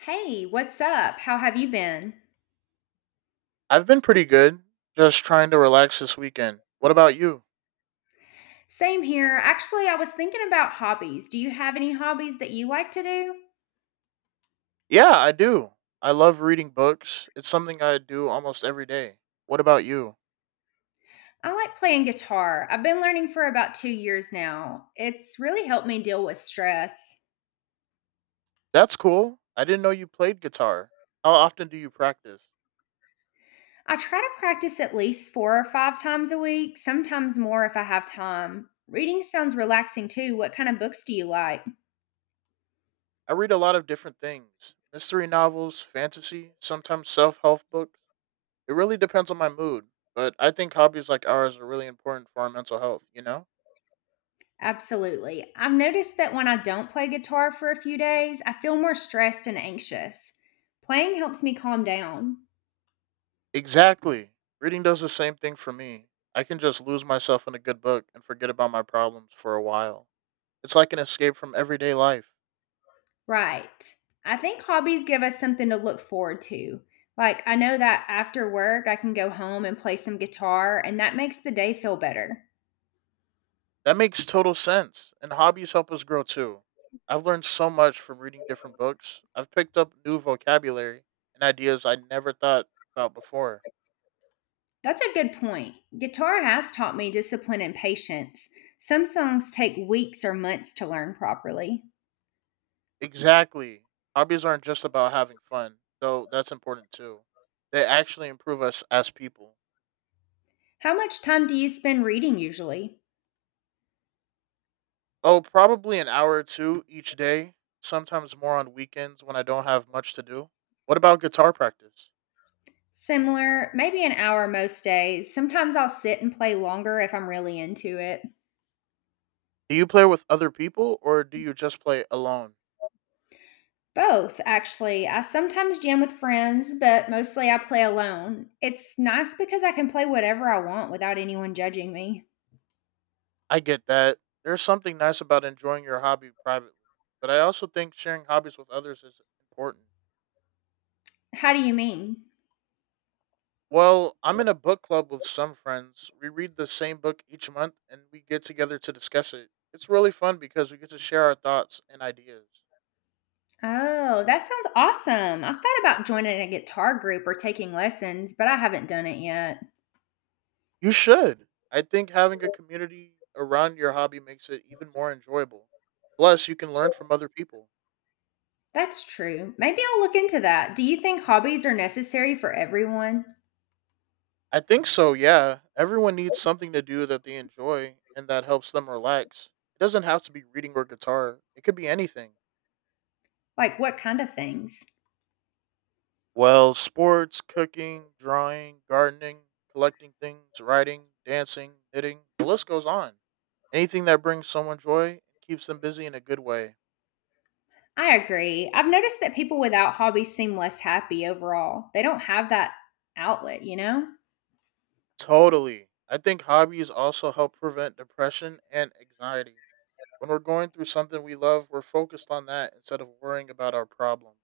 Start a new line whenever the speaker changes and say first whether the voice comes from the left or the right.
left: Hey, what's up? How have you been?
right: I've been pretty good, just trying to relax this weekend. What about you?
left: Same here. Actually, I was thinking about hobbies. Do you have any hobbies that you like to do?
right: Yeah, I do. I love reading books. It's something I do almost every day. What about you?
left: I like playing guitar. I've been learning for about 2 years now. It's really helped me deal with stress.
right: That's cool. I didn't know you played guitar. How often do you practice?
left: I try to practice at least four or five times a week, sometimes more if I have time. Reading sounds relaxing too. What kind of books do you like?
right: I read a lot of different things mystery novels, fantasy, sometimes self help books. It really depends on my mood, but I think hobbies like ours are really important for our mental health, you know?
left: Absolutely. I've noticed that when I don't play guitar for a few days, I feel more stressed and anxious. Playing helps me calm down.
right: Exactly. Reading does the same thing for me. I can just lose myself in a good book and forget about my problems for a while. It's like an escape from everyday life.
left: Right. I think hobbies give us something to look forward to. Like, I know that after work, I can go home and play some guitar, and that makes the day feel better.
right: That makes total sense, and hobbies help us grow too. I've learned so much from reading different books. I've picked up new vocabulary and ideas I never thought about before.
left: That's a good point. Guitar has taught me discipline and patience. Some songs take weeks or months to learn properly.
right: Exactly. Hobbies aren't just about having fun, though that's important too. They actually improve us as people.
left: How much time do you spend reading usually?
right: Oh, probably an hour or two each day, sometimes more on weekends when I don't have much to do. What about guitar practice?
left: Similar, maybe an hour most days. Sometimes I'll sit and play longer if I'm really into it.
right: Do you play with other people or do you just play alone?
left: Both, actually. I sometimes jam with friends, but mostly I play alone. It's nice because I can play whatever I want without anyone judging me.
right: I get that. There's something nice about enjoying your hobby privately, but I also think sharing hobbies with others is important.
left: How do you mean?
right: Well, I'm in a book club with some friends. We read the same book each month and we get together to discuss it. It's really fun because we get to share our thoughts and ideas.
left: Oh, that sounds awesome. I've thought about joining a guitar group or taking lessons, but I haven't done it yet.
right: You should. I think having a community around your hobby makes it even more enjoyable. Plus, you can learn from other people.
left: That's true. Maybe I'll look into that. Do you think hobbies are necessary for everyone?
right: I think so, yeah. Everyone needs something to do that they enjoy and that helps them relax. It doesn't have to be reading or guitar, it could be anything.
left: Like, what kind of things?
right: Well, sports, cooking, drawing, gardening, collecting things, writing, dancing, knitting, the list goes on. Anything that brings someone joy and keeps them busy in a good way.
left: I agree. I've noticed that people without hobbies seem less happy overall. They don't have that outlet, you know?
right: Totally. I think hobbies also help prevent depression and anxiety. When we're going through something we love, we're focused on that instead of worrying about our problems.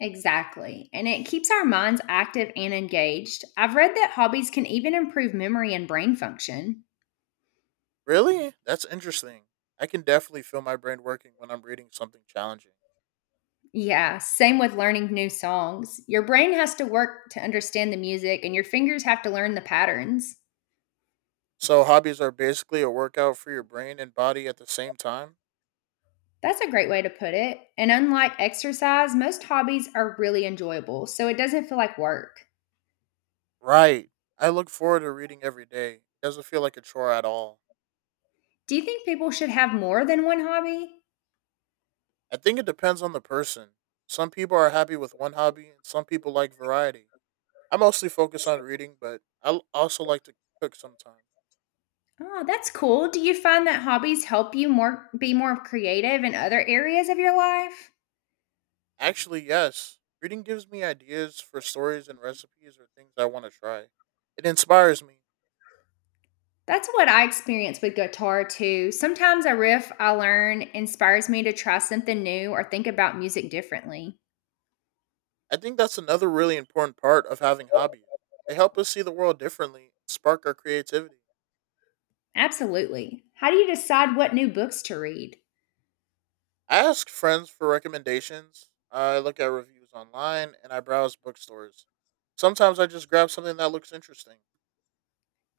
left: Exactly. And it keeps our minds active and engaged. I've read that hobbies can even improve memory and brain function.
right: Really? That's interesting. I can definitely feel my brain working when I'm reading something challenging.
left: Yeah, same with learning new songs. Your brain has to work to understand the music, and your fingers have to learn the patterns.
right: So, hobbies are basically a workout for your brain and body at the same time?
left: That's a great way to put it. And unlike exercise, most hobbies are really enjoyable, so it doesn't feel like work.
right: Right. I look forward to reading every day. It doesn't feel like a chore at all.
left: Do you think people should have more than one hobby?
right: I think it depends on the person. Some people are happy with one hobby, and some people like variety. I mostly focus on reading, but I also like to cook sometimes.
left: Oh, that's cool. Do you find that hobbies help you more be more creative in other areas of your life?
right: Actually, yes, reading gives me ideas for stories and recipes or things I want to try. It inspires me.
left: That's what I experience with guitar too. Sometimes a riff I learn inspires me to try something new or think about music differently.
right: I think that's another really important part of having hobbies. They help us see the world differently, spark our creativity.
left: Absolutely. How do you decide what new books to read?
right: I ask friends for recommendations, I look at reviews online, and I browse bookstores. Sometimes I just grab something that looks interesting.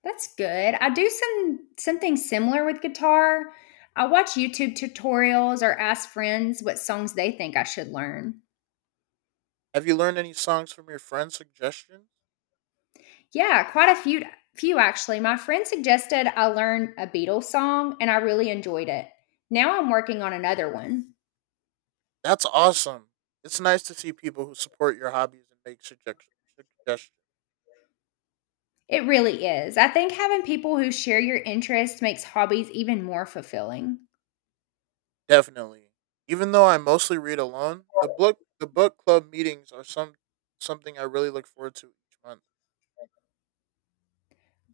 left: That's good. I do something similar with guitar. I watch YouTube tutorials or ask friends what songs they think I should learn.
right: Have you learned any songs from your friends' suggestions?
left: Yeah, quite a few actually. My friend suggested I learn a Beatles song and I really enjoyed it. Now I'm working on another one.
right: That's awesome. It's nice to see people who support your hobbies and make suggestions.
left: It really is. I think having people who share your interests makes hobbies even more fulfilling.
right: Definitely. Even though I mostly read alone, the book club meetings are something I really look forward to each month.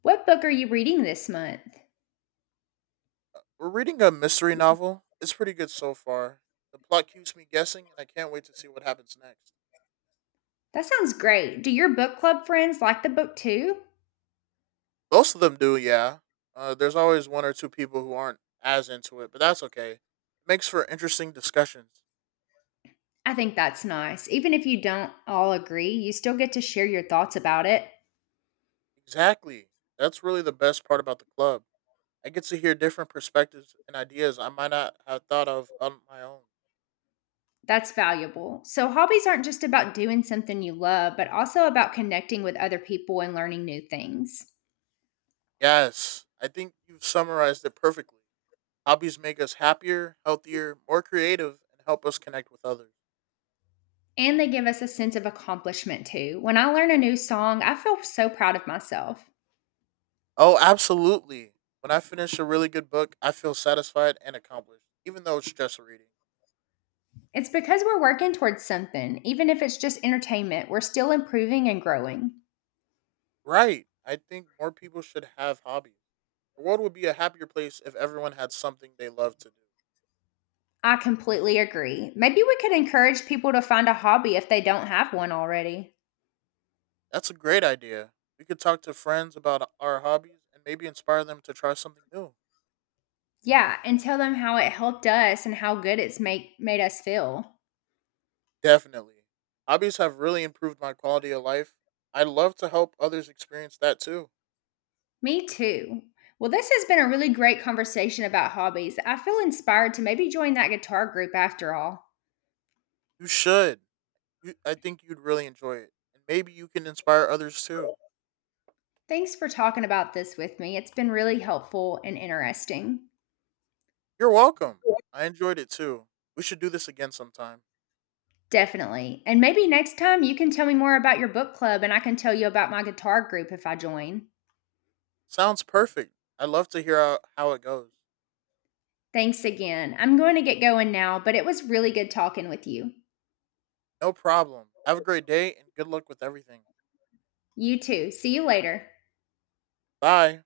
left: What book are you reading this month?
right: We're reading a mystery novel. It's pretty good so far. The plot keeps me guessing, and I can't wait to see what happens next.
left: That sounds great. Do your book club friends like the book too?
right: Most of them do, yeah. There's always one or two people who aren't as into it, but that's okay. It makes for interesting discussions.
left: I think that's nice. Even if you don't all agree, you still get to share your thoughts about it.
right: Exactly. That's really the best part about the club. I get to hear different perspectives and ideas I might not have thought of on my own.
left: That's valuable. So, hobbies aren't just about doing something you love, but also about connecting with other people and learning new things.
right: Yes, I think you've summarized it perfectly. Hobbies make us happier, healthier, more creative, and help us connect with others.
left: And they give us a sense of accomplishment too. When I learn a new song, I feel so proud of myself.
right: Oh, absolutely. When I finish a really good book, I feel satisfied and accomplished, even though it's just reading.
left: It's because we're working towards something. Even if it's just entertainment, we're still improving and growing.
right: Right. I think more people should have hobbies. The world would be a happier place if everyone had something they love to do.
left: I completely agree. Maybe we could encourage people to find a hobby if they don't have one already.
right: That's a great idea. We could talk to friends about our hobbies and maybe inspire them to try something new.
left: Yeah, and tell them how it helped us and how good it's make made us feel.
right: Definitely. Hobbies have really improved my quality of life. I'd love to help others experience that too.
left: Me too. Well, this has been a really great conversation about hobbies. I feel inspired to maybe join that guitar group after all.
right: You should. I think you'd really enjoy it. And maybe you can inspire others too.
left: Thanks for talking about this with me. It's been really helpful and interesting.
right: You're welcome. I enjoyed it too. We should do this again sometime.
left: Definitely. And maybe next time you can tell me more about your book club and I can tell you about my guitar group if I join.
right: Sounds perfect. I'd love to hear how it goes.
left: Thanks again. I'm going to get going now, but it was really good talking with you.
right: No problem. Have a great day and good luck with everything.
left: You too. See you later.
right: Bye.